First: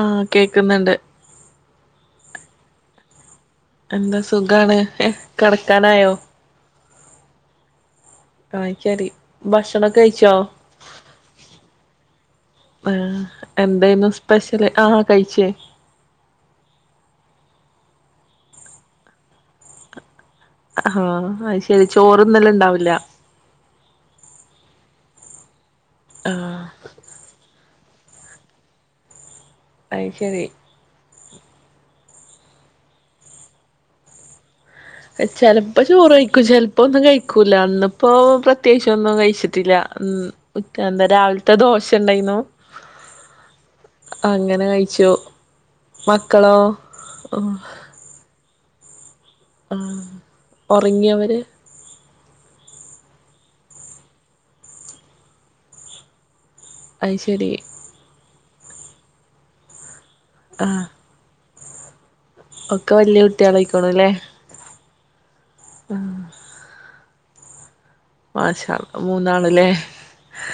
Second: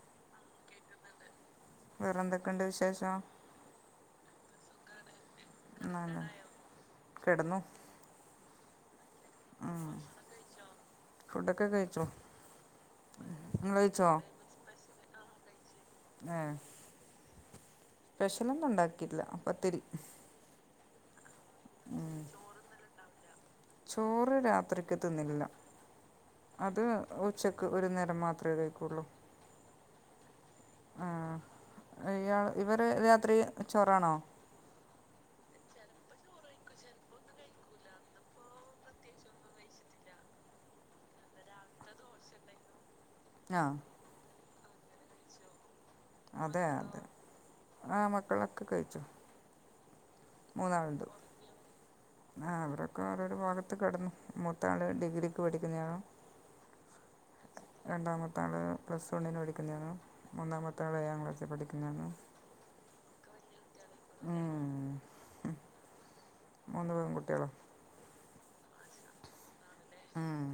ആഹ് കേക്ക്‌ന്ന്ണ്ട് വേറെന്തൊക്കെണ്ട് വിശേഷം? എന്താ സുഖാണ് കെടക്കാനായോ ന്നാന്ന് കെ ടന്നു. ആയ് ശരി ഭക്ഷണൊക്കെ കഴിച്ചോ? ഡ്ഡ് കഴിച്ചോ? ആഹ്‌ നിങ്ങൾ കഴിച്ചോ എന്തേന്നു സ്പെഷ്യല്? ആഹ്‌ കഴിച്ച്? ഏഹ്‌ സ്പെഷ്യലൊന്നുണ്ടാക്കില്ല പത്തിരി. അ ഹാ അയ് ശെരി, ചോറ്ന്നല്ണ്ടാവില്ല. ചോറ് രാത്രിക്ക് തിന്നലില്ല. ആഹ് അത് ഉച്ചക്ക്. ക്ക് ഒരു നേരം മാത്രേ കഴിക്കുള്ളൂ. അയ് ശെരി. ആ ഇയാൾ ഇവര് രാത്രി ചോറാണോ? ചെലപ്പോ ചോറ് കഴിക്കും ചിലപ്പോ ഒന്നും കഴിക്കൂല ഇന്ന്പ്പോ പ്രത്യേകിച്ച് ഒന്നും കഴിച്ചിട്ടില്ല ഇക്കാന്റെ രാവിലത്തെ ദോശ ഇണ്ടായിന്നു. ആഹ് അങ്ങനെ കഴിച്ചു. മക്കളോ അതെ അതെ ആഹ് ആഹ് മക്കളൊക്കെ കഴിച്ചു. ആഹ് ഒറങ്ങിയവര്? ആഹ് അവരൊക്കെ ഓരോരു ഭാഗത്ത് കിടന്നു മൂത്താള് ഡിഗ്രിക്ക് പഠിക്കുന്നതാണ്. അയ് ശരി. രണ്ടാമത്ത ആള് പ്ലസ് വണ്ണിന് പഠിക്കുന്നത മൂന്നാമത്തെ ആഹ് ആള് ഏഴാം ക്ലാസ്സിൽ പഠിക്കുന്നു. ഒക്കെ വല്യയ കുട്ടിയളായിക്കുണുല്ലേ? ഉം മൂന്ന് പെൺകുട്ട്യാളാ. മാഷാ അള്ളാ മൂന്നാളിലെ. ഉം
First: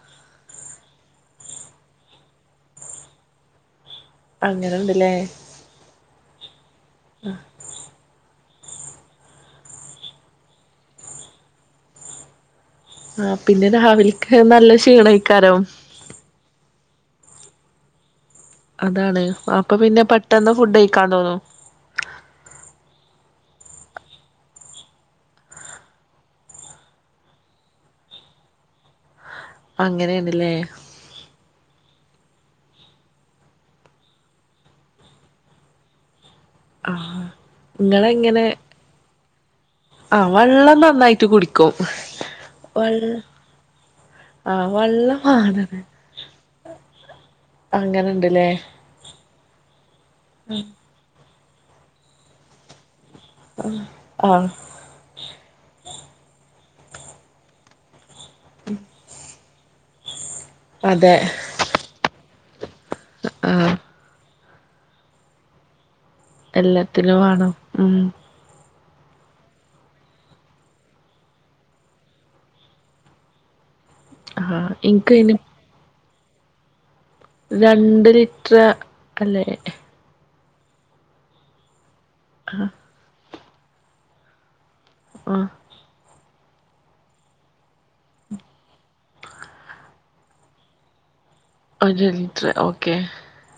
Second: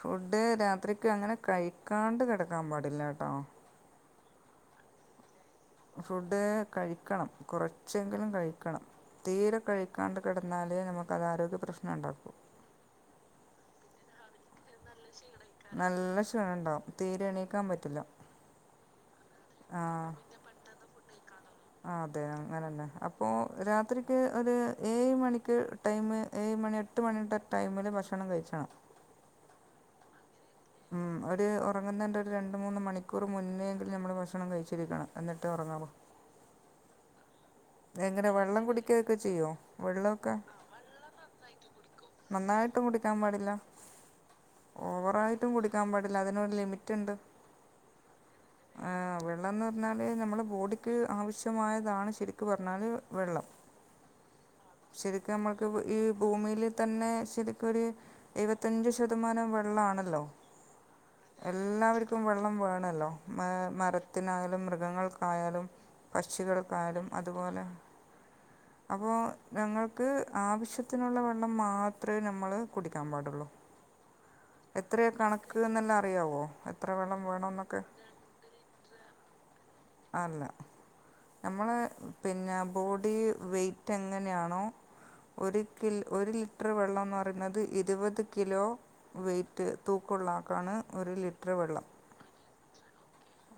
ഫുഡ് രാത്രിക്ക് അങ്ങനെ കഴിക്കാണ്ട് കെടക്കാൻ പാടില്ല ട്ടോ. അങ്ങനെണ്ട്ല്ലേ? ഫുഡ് കഴിക്കണം കുറ ച്ചെങ്കിലും കഴിക്കണം തീരെ കഴിക്കാണ്ട് കിടന്നാലേ നമുക്ക അത് ആാരോഗ്യ പ്രശ്നം ഉണ്ടാകും. ആഹ് പിന്നെ രാവിൽക്ക് നല്ല ക്ഷീണയ്ക്കാരം. നല്ല ക്ഷീണം ഇണ്ടാവും തീരെ എണീക്കാൻ പറ്റില്ല. അതാണ് അപ്പൊ പിന്നെ പെട്ടെന്ന് ഫുഡ് കഴിക്കാൻ തോന്നും ആഹ് അതെ അങ്ങനന്നെ അപ്പോ രാത്രിക്ക് ഒരു ഏഴ് മണിക്ക്. ടൈം ഏഴ് മണി എട്ട് മണിയുടെ ടൈമില് ഭക്ഷണം കഴിച. അങ്ങനെഎണ്ല്ലേ? ഉംഒരു ഉറങ്ങുന്നേണ്ടെ ഒരു രണ്ട് മൂന്ന് മണിക്കൂർ മുന്നേങ്കിൽ നമ്മള് ഭക്ഷണം കഴിച്ചിരിക്കണം എന്നിട്ട് ഉറങ്ങാവു. ആഹ് എങ്ങനെ വെള്ളം കുടിക്കയൊക്കെ ചെയ്യോ? വെള്ളൊക്കെ വെള്ളം നന്നായിട്ട് കുടിക്കും നന്നായിട്ട് വെള്ള കുടിക്കാൻ പാടില്ല. ആ വെള്ളം ഓവറായിട്ടും വാണത് കുടിക്കാം പാടില്ല അതിനൊരു ലിമിറ്റ് ഇണ്ട്. അങ്ങനെണ്ട്ല്ലേ? വെള്ളംന്ന് പറഞ്ഞാൽ നമ്മുടെ ബോഡിക്ക് ആവശ്യമായതാണ് ശരിക്കു പറഞ്ഞാൽ വെള്ളം. ആഹ് ശരിക്കും നമ്മൾക്ക് ഈ ഭൂമിൽ തന്നെ ശരിക്കൊരു. എഴുപത്തഞ്ച് ശതമാനം വെള്ളാണല്ലോ? അതെ. എല്ലാവർക്കും വെള്ളം വേണല്ലോ മ ആ മരത്തിനായാലും മൃഗങ്ങൾക്കായാലും. പക്ഷികൾക്കായാലും എല്ലാത്തിനും വാണം അതുപോലെ. ഉം അപ്പോൾ ഞങ്ങൾക്ക് ആവശ്യത്തിനുള്ള വെള്ളം മാത്രമേ നമ്മള് കുടിക്കാൻ പാടുള്ളൂ. ആ ഇൻക്ക് അയ്ന് എത്രയാകണക്ക് എന്നെല്ലാം അറിയാവോ? എത്ര വെള്ളം വേണം. രണ്ട് ലിറ്റർ അല്ലേ? അല്ല നമ്മളെ പിന്നെ ബോഡിക്ക് വെയിറ്റ് എങ്ങനെയാണോ ആ ഒരു കിൽ ഒരു ലിറ്റർ വെള്ളം എന്ന് പറയുന്നത് ഇരുപത് കിലോ വെയിറ്റ് തൂക്കുള്ളാക്കാണ് ഒരു ലിറ്റർ വെള്ളം ലിറ്റർ ഓക്കെ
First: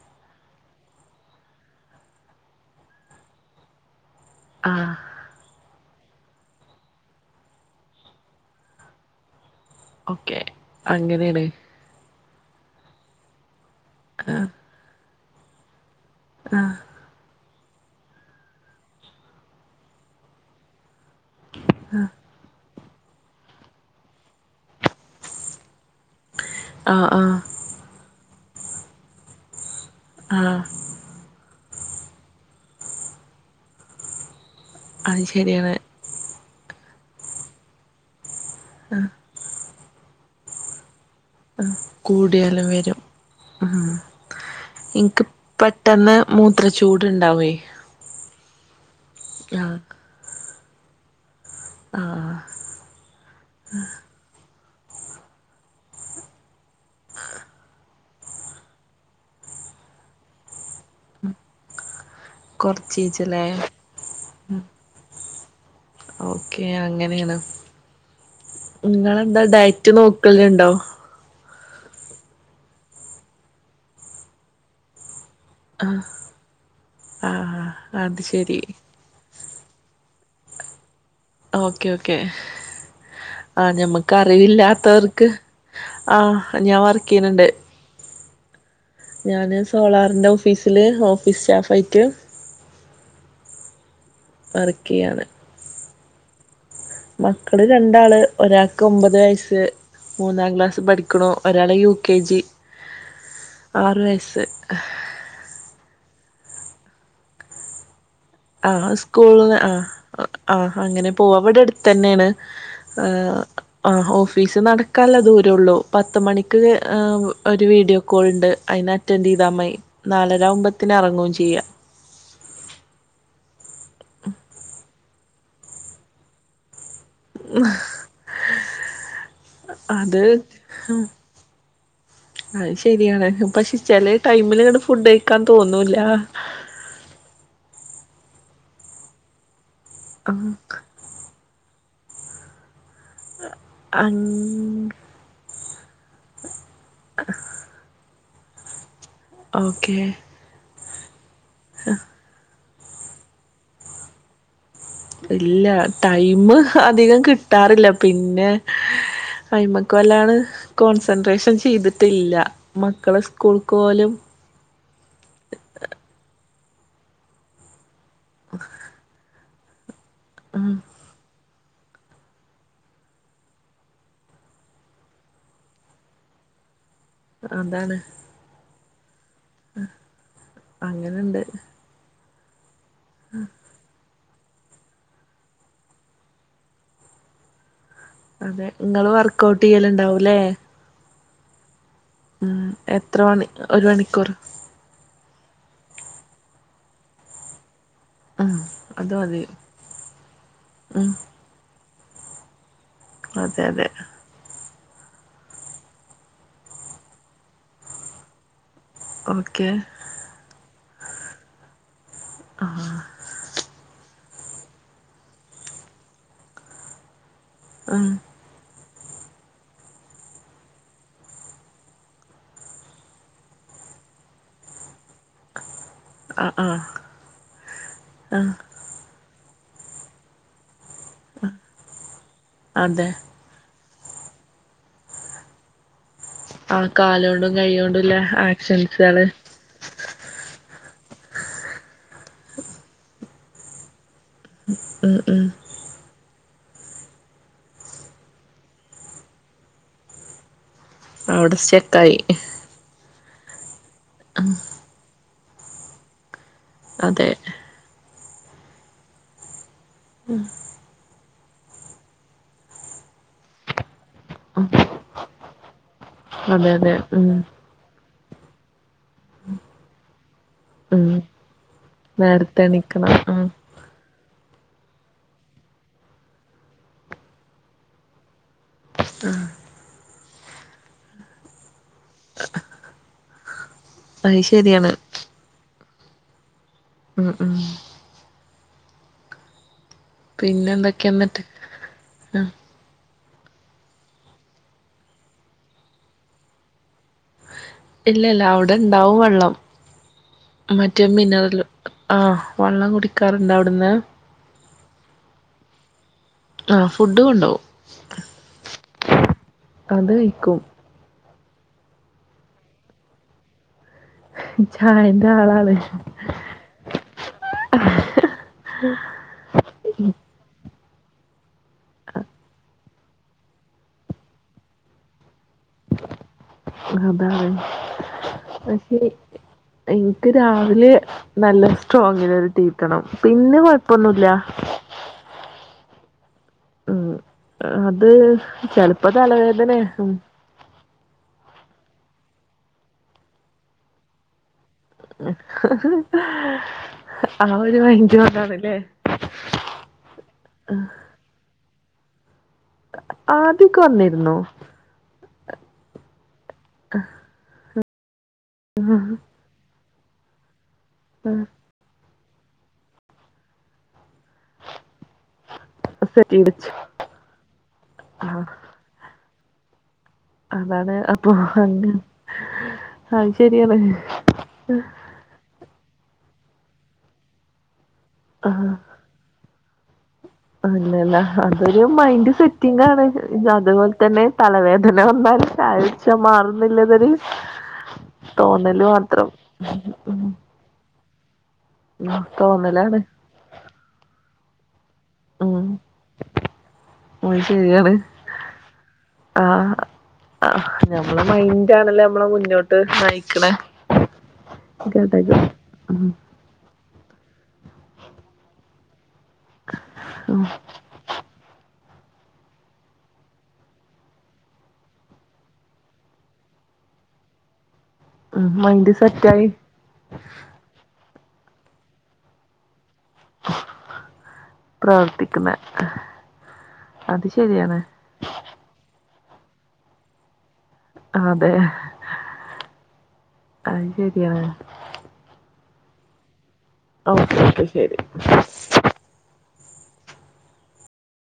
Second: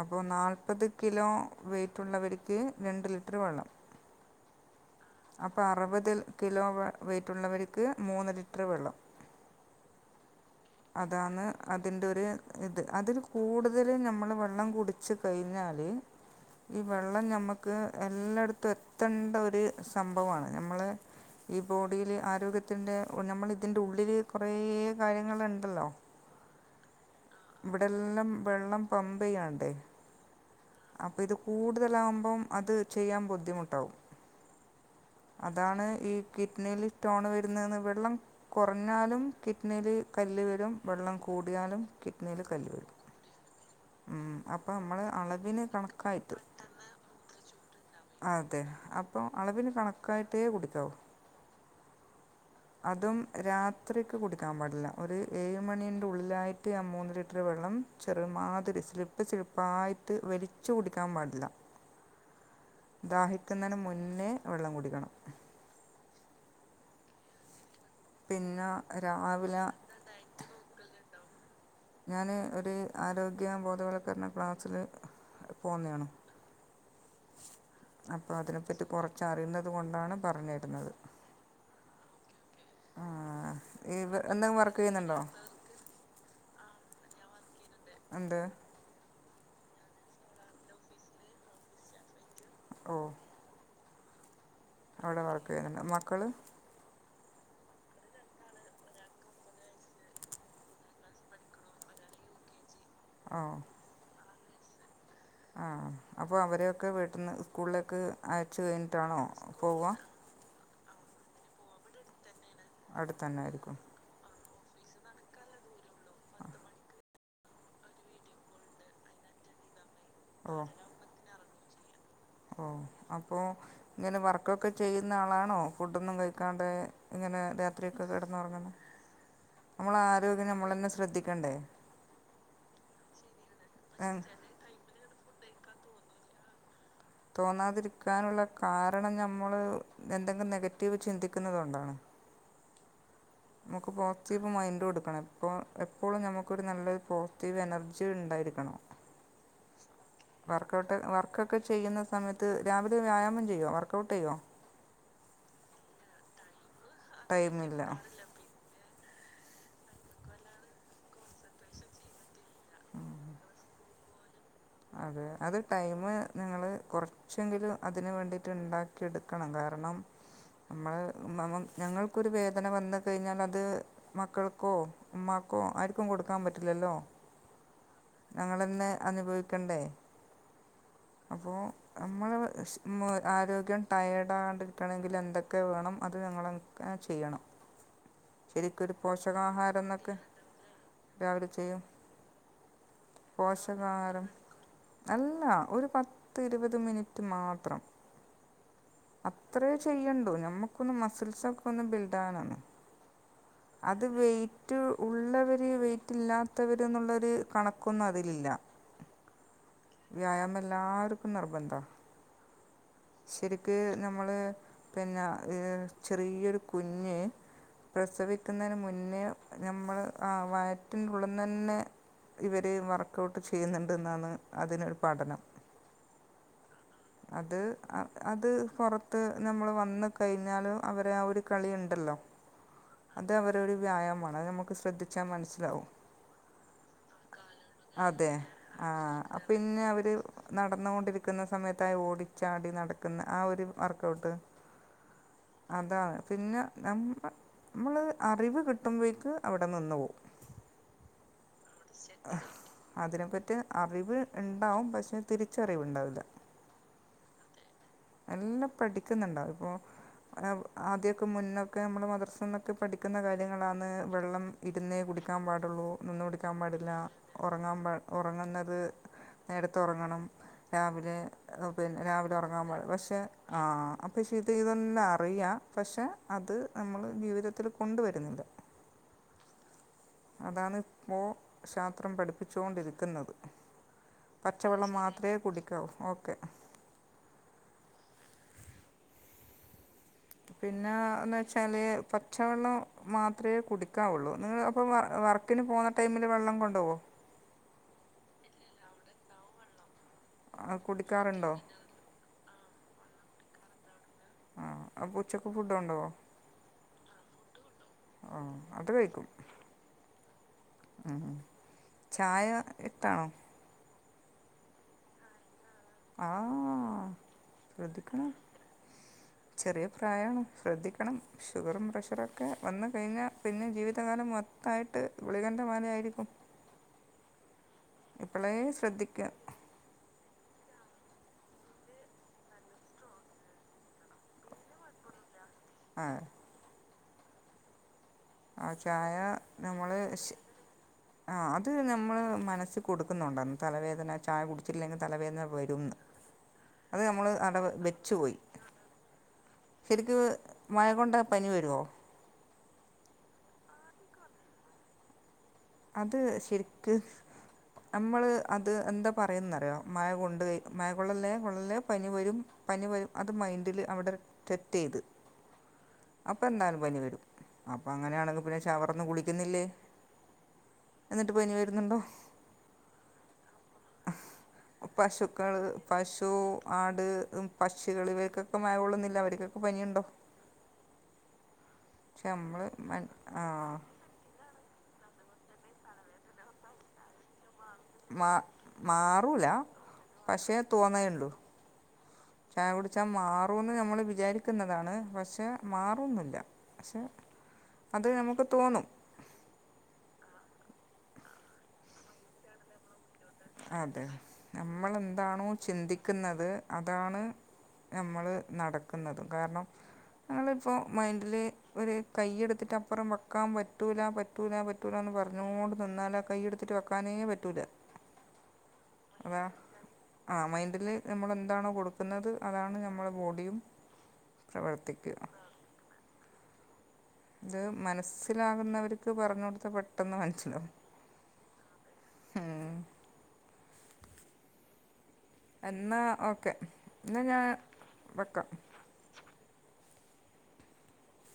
അപ്പോ നാല്പ്പത് കിലോ വെയിറ്റുള്ളവർക്ക് രണ്ട് ലിറ്റർ വെള്ളം ആഹ് അപ്പ അറുപത് കിലോ വെയിറ്റുള്ളവർക്ക് മൂന്ന് ലിറ്റർ വെള്ളം ഓക്കെ അതാണ് അങ്ങനെയാണ് അതിന്റെ ഒരു ഇത് അതിൽ കൂടുതൽ ഞമ്മള് ആഹ് വെള്ളം കുടി ച്ച് കഴിഞ്ഞാല് ആഹ് ഈ വെള്ളം ഞമ്മക്ക് എല്ലാടത്തും എത്തണ്ട ഒര് സംഭവാണ് നമ്മളെ ഈ ബോഡീല് ആരോഗ്യ ത്തിൻ്റെ നമ്മൾ തിൻ്റെ ഉള്ളില് കുറേ കാര്യങ്ങള്ണ്ടല്ലോ. ആഹ് ആഹ് ഇവിടെല്ലാം വെള്ളം പമ്പയ്യാണ്ടേ ആഹ് അപ്പൊ ഇത് കൂടുതലാവുമ്പം അത് ചെയ്യാൻ ബുദ്ധിമുട്ടാവും അത് ശരിയാണ് അതാണ് ഈ കിഡ്നിൽ സ്റ്റോണ് വരുന്നെന്ന് വെള്ളം കുറഞ്ഞാലും കിഡ്നില് കല്ല് വരും വെള്ളം കൂടിയാലും കിഡ്നില് കല്ല് വരും. ഉം അപ്പം മ്മള് ഇൻക്ക് അള പെട്ടെന്ന് മൂത്രച്ചൂട്ണ്ടാവേയ് അതെ അപ്പം അളവിന് ആഹ് കണക്കായിട്ടേ കുടിക്കാവൂ ആഹ് അതും രാത്രിക് ക്ക് കുടിക്കാൻ പാടില്ല ഒരു ഏഴ് മണിന്റെ ഉള്ളിലായിട്ട് ആ മൂന്ന് ലിറ്റർ വെള്ളം ചെറുമാതിരി സ്ളിപ്പ്‌, സ്ളിപ്പ്‌ പായിട്ട് വലിച്ചു കുടിക്കാൻ പാടില്ല കൊറച്ചീച്ചലേ ദാഹിക്കുന്നതിന് മുന്നേ വെള്ളം കുടിക്കണം ഓക്കേ അങ്ങനേണോ പിന്നെ ങ്ങളെന്താ രാവിലെ ഡയറ്റ് നോക്കലുണ്ടോ? ഞാന് ഒരു ആരോഗ്യ ബോധവൽക്കരണ ക്ലാസ്സില് പോന്നേണ് ആഹ് അത് അപ്പൊ ശരി അതിനെപ്പറ്റി പൊർ ച്ചറിയുന്നത് കൊണ്ടാണ് പറഞ്ഞരുന്നത് ഓക്കേ ഓക്കേ ആ ഈ ഞമ്മക്ക് എന്തെങ്കിലും വർക്ക് ചെയ്യുന്നുണ്ടോ അറിവില്ലാത്തവർക്ക് ആ ഞാൻ വർക്കയ്യ്ണ് ണ്ട് എന്ത്‌ ഞാന് സോളാർന്റെ ഓഫീസില് ഓഫീസ് സ്റ്റാഫ് ആയ്റ്റ് ഓ വർക്ക് അവ്ടെ ചെയ്യാണ് വർക്ക് ചെയ്യുന്നുണ്ട് മക്കള് മക്കള് രണ്ടാള് ഒരാൾക്ക് ഒമ്പത് വയസ്സ് മൂന്നാം ക്ലാസ്സ് പഠിക്ക്ണു. ഒരാള് യു കെ ജി ഓ ആറ് വയസ്സ് ആ അപ്പോ അവരെയൊക്കെ വീട്ടിന്ന് സ്കൂളിലേക്ക് അയച്ചു ആ കഴിഞ്ഞിട്ടാണോ സ്കൂളിന്ന് ആ പോവ ആ അങ്ങനെ പോവ വ്ടട്ത്തന്നേണ് അവിടെ തന്നെ ആയിരിക്കും ആ ഓഫ്‌ ഓഫീസ് നടക്കാള്ള ദൂരേള്ളൂ പത്തു മണിക്ക് ആ ഒരു വീഡിയോ കോൾണ്ട് അയ്ന് അറ്റൻഡ് ചെയ്താൽ മയി. ഓ നാലരാവുമ്പത്തിന് എറങ്ങും ചെയ്യ ഓ അപ്പോ ങ്ങനെ വർക്കൊക്കെ ചെയ്യുന്ന ആളാണോ ഫുഡൊന്നും കഴിക്കാണ്ടെ ങ്ങനെ രാത്രിയൊക്കെ കിടന്നുറങ്ങുന്നത് ഞമ്മള അത് ആരോഗ്യം നമ്മളന്നെ ശ്രദ്ധിക്കണ്ടേ അഅ് ശരിയാണ് പക്ഷെ ഏ, ചെലെ ടൈമില് ങ്ങണ്ട് ഫുഡഴിക്കാൻ തോന്നൂല്ല തോന്നാതിരിക്കാനുള്ള കാരണം ഞമ്മൾ എന്തെങ്കിലും നെഗറ്റീവ് ചിന്തിക്കുന്നുന്നത് കൊണ്ടാണ് നമുക്ക് പോസിറ്റീവ് മൈൻഡ് അങ് കൊടുക്കണം അപ്പോ എപ്പോഴും നമുക്കൊരു നല്ലൊരു പോസിറ്റീവ് എനർജി ഉണ്ടായിരിക്കണം ഓക്കേ വർക്കഔട്ട് വർക്ക്ക്കെ ചെയ്യുന്ന സമയത്ത് രാവിലെ വ്യാഴാമം ചെയ്യോ വർക്ക്ഔട്ട് ചെയ്യോ? ഇല്ല ടൈമ് അധികം ടൈമില്ല കിട്ടാറില്ല പിന്നെ അയ്മക്ക് വല്ലാണ് കോൺസെൻട്രേഷൻ ചെയ്തിട്ടില്ല മക്കളെ സ്കൂൾക്ക് പോലും അതെ അത് ടൈം നിങ്ങള് കുറച്ചെങ്കിലും അതിന് വേണ്ടിട്ട് ഉണ്ടാക്കിട് ക്കണം കാരണം നമ്മള് ഞങ്ങൾക്കൊരു വേദന വന്ന് കഴിഞ്ഞാൽ അത് മക്കൾക്കോ ഉമ്മാക്കോ ആര്ക്കും കൊടുക്കാൻ പറ്റില്ലല്ലോ അതാണ് ഞങ്ങൾ ഇന്ന് അനുഭവിക്കണ്ടേ അങ്ങനെണ്ട് അപ്പോ നമ്മൾ. ആരോഗ്യം, ടയേഡ് ആകാ ണ്ടിരിക്കണമെങ്കില് എന്തൊക്കെ വേണം അത് ഞങ്ങളെക്കെ ചെയ്യണം. അതെ ശരിക്കൊരു ഇങ്ങള് വർക്കഔട്ട് പോഷകാഹാരം എന്നൊക്കെ ചെയ്യലുണ്ടാവൂല്ലേ രാവിലെ ചെയ്യും. ഉം എത്ര മണി ഒരു മണിക്കൂർ. പോഷകാഹാരം അല്ല ഒരു പത്ത് ഇരുപത് മിനിറ്റ് മാത്രം. ഉം അത് മതി അത്രേ ചെയ്യണ്ടു ഞമ്മുക്കൊന്ന് ഉം മസിൽസൊക്കെ ഒന്ന് ബില്ഡ് ആകാനാണ്. അതെ അതെ അത് വെ യിറ്റ് ഉള്ളവര് വെയിറ്റ് ഇല്ലാത്തവര് എന്നുള്ളൊരു കണക്കൊന്നും അതിലില്ല. ഓക്കെ. വ്യായാമം എല്ലാവർക്കും നിർബന്ധാ. ആഹ്. ശരിക്ക് ഞമ്മള് പിന്നെ ചെറിയൊരു കുഞ്ഞ്. ഉം പ്രസവിക്കുന്നതിന് മുന്നേ ഞമ്മള് ആഹ് വയറ്റിനുള്ളിന്ന് തന്നെ. ഇവര് വർക്ക്ഔട്ട് ചെയ്യുന്നുണ്ടെന്നാണ് അതിനൊരു പഠനം. ആഹ്. അത് അത് ആഹ് പുറത്ത് നമ്മള് വന്ന് കഴിഞ്ഞാലു. അവരെ ആഹ് ഒരു കളി ഉണ്ടല്ലോ. അതെ അത് അവരെ ഒരു വ്യായാമമാണ് അത് നമുക്ക് ശ്രദ്ധിച്ചാൽ മനസ്സിലാവും. ആഹ് കാലു കൊണ്ടും കൈ കൊണ്ടും ഉള്ള അതെ ആ ആക്ഷൻസുകള്. അ പിന്നെ അവര് നടന്നുകൊണ്ടിരിക്കുന്ന സമയത്തായി ഓടിച്ചു. ചാടി നടക്കുന്ന ആഹ് ഒരു വർക്ക് ഔട്ട്. ഉം ഉം. അതാണ് പിന്നെ നമ്മ നമ്മൾ അറിവ് കിട്ടുമ്പോഴേക്ക് അവിടെ നിന്ന് പോവും. അവിടെ സ്റ്റെക്കായി അതിനെപ്പറ്റി അറിവ് ഉണ്ടാവും പക്ഷെ. തിരിച്ചറിവുണ്ടാവില്ല. അതെ. എല്ലാം പഠിക്കുന്നുണ്ടാവും ഇപ്പോ. ആദ്യമൊക്കെ മുന്നൊക്കെ നമ്മള് മ മദ്രസ്സിന്നൊക്കെ പഠിക്കുന്ന കാര്യങ്ങളാന്ന് വെള്ളം. ഇരുന്നേ കുടിക്കാൻ പാടുള്ളൂ നിന്ന് കുടിക്കാൻ അതെ പാടില്ല അതെ ഉം ഉറങ്ങാൻ പാടി ഉറങ്ങുന്നത്. നേരത്ത് ഉറങ്ങണം ഉം രാവിലെ പിന്നെ രാവിലെ നേരത്തെ ഉറങ്ങാൻ എണീക്കണം പക്ഷെ ഉം ആഹ്. പക്ഷെ ഇത് ഇതൊല്ലാം അറിയാം പക്ഷെ അത് നമ്മള് ജീവിതത്തിൽ കൊണ്ടുവരുന്നില്ല. ആഹ്. അതാണ് ഇപ്പോൾ. ശാസ്ത്രം പഠിപ്പിച്ചുകൊണ്ടിരിക്കുന്നത് അത് പച്ചവെള്ളം ശരിയാണ് മാത്രമേ കുടി ക്കാവും ഓക്കെ. ഉം ഉം. പിന്നെ എന്തൊക്കെയാ എന്ന് എന്നിട്ട് വെച്ചാല് ആ പച്ചവെള്ളം. മാത്രമേ കുടിക്കാവുള്ളൂ നിങ്ങൾ അപ്പോൾ വ വർക്കിന് പോകുന്ന ടൈമിൽ വെള്ളം കൊണ്ടു പോവോ? ഇല്ല ഇല്ല അവിടെ ഇണ്ടാവും വെള്ളം. മറ്റേ കുടിക്കാറുണ്ടോ മിനറൽ ആഹ് വെള്ളം കുടിക്കാറുണ്ട് അവിടുന്ന്. ആഹ് അപ്പ ഉച്ചക്ക് ഫുഡ്ഡ് കൊണ്ടുപോവോ? ആഹ് ഫുഡ്ഡ് കൊണ്ട് പോവും ആ അത് കഴിക്കും അത് കഴിക്കും. ഉം ചായ എത്താണോ? ചായേന്റെആളാണ്. ആഹ് ശ്രെദ്ധിക്കണം. ചെറിയ പ്രായാണ് ശ്രദ്ധിക്കണം ഷുഗറും പ്രഷറൊക്കെ വന്ന് കഴിഞ്ഞാ പിന്നെ ജീവിതകാലം മൊ ത്തായിട്ട് ഗുളികേന്റെ മേലെയായിരിക്കും. അതാണ് പക്ഷെ. ശ്രദ്ധിക്കുക ഇനിക്ക് രാവി‌ലെ നല്ല സ്ട്രോങിലൊരു റ്റീ കിട്ടണം പിന്നെ കൊയപ്പൊന്നു ഇല്ല. ആഹ് ഉം അത് ആ ചെലപ്പ ചായ തലവേദനേക്കും ആഹ് അത് നമ്മള് മനസ്സ് കൊട്ക്കുന്നൊണ്ടാന്ന് തലവേദന ചായ കുട് ടിച്ചില്ലെങ്കി തലവേദന വരുംന്ന് അത് നമ്മള് ആ ഔടെ ഒരു മൈൻഡ് വെച്ചുപോയി കൊണ്ടാണല്ലേ ശരിക്ക് മഴ കൊണ്ടാ പനി വരോ ആദ്യൊക്കെ വന്നിര്ന്നു അത് ശെരിക്ക് അമ്മള് അത് എന്താ പറയന്നറിയോ മഴ കൊണ്ട്കയ് മഴ കൊള്ളല്ലേ കൊള്ളല്ലേ പനി വരും പനി വരും അത് മൈൻഡില് അവിടെ സെറ്റെയ്ത് സെറ്റ് വെച്ചു അപ്പെന്തായാലും പനി വരും ആ അപ്പങ്ങനെയാണെങ്കി പിന്നെ ശവറ്ന്ന് കുളിക്ക്ന്നില്ലേ അതാണ് അപ്പൊ അല്ല അഹ് ശെര്യാണ് പശുക്കള് പശു ആട് പക്ഷികള് ആ ഇവർക്കൊക്കെ മഴ കൊള്ളുന്നില്ലെ അവർക്കൊക്കെ പനിയൊണ്ടോ അല്ലല്ല അതൊരു പക്ഷെ മൈൻഡ് നമ്മൾ സെറ്റിങ്ങാണ് അത് കൊ തന്നെ തലവേദന വന്നാൽചായ കുട്ചാൽ മാറുംന്നില്ലതൊര് മാ മാറൂല പക്ഷേ തോന്നേഒള്ളൂ ഉം ചായ തോന്നലാണ് കുടിച്ചാ മാറൂന്ന് നമ്മള് വിചാരിക്ക്ന്നതാണ് പക്ഷേ ഉം മാറൊന്നുല്ല പക്ഷെ അത് നമുക്ക് തോന്നും ആഹ് ആഹ് നമ്മളെ മൈൻഡാണല്ലോ നമ്മളെ മുന്നോട്ട് നയി അതെ നമ്മളെന്താണോ ഉം ചിന്തിക്ക്ന്നത് അതാണ് നമ്മള് നടക്ക്ന്നത് കാര്ണം നമ്മളിപ്പൊ മൈൻഡില് ഒരു കയ്യെട്ത്തിട്ടപ്പുറം വെക്കാൻ പറ്റൂല പറ്റൂല പറ്റൂലാന്ന് പറഞ്ഞോണ്ട് നിന്നാലാ കയ്യെട്ത്തിട്ട് വെക്കാനേ പറ്റൂല ഉം മൈൻഡ് അതാ സെറ്റായി ആഹ് മൈൻഡ്ല് നമ്മളെന്താണോ കൊടുക്ക്ന്നത് അതാണ് നമ്മളെ ബോഡി ടിയും പ്രവർത്തിക്ക [unintelligible] അത് ഇത് ശരിയാണ് മനസ്സിലാകുന്നവർക്ക് പറഞ്ഞു കൊടുത്ത പെട്ടെന്ന് മനസ്സിലാവും അതെ ഉം. അഹ് ശെര്യാണ് എന്നാ ഓക്കെ ന്നാ ഓക്കെ ഞാൻ ഓക്കെ ശരി വെക്കാ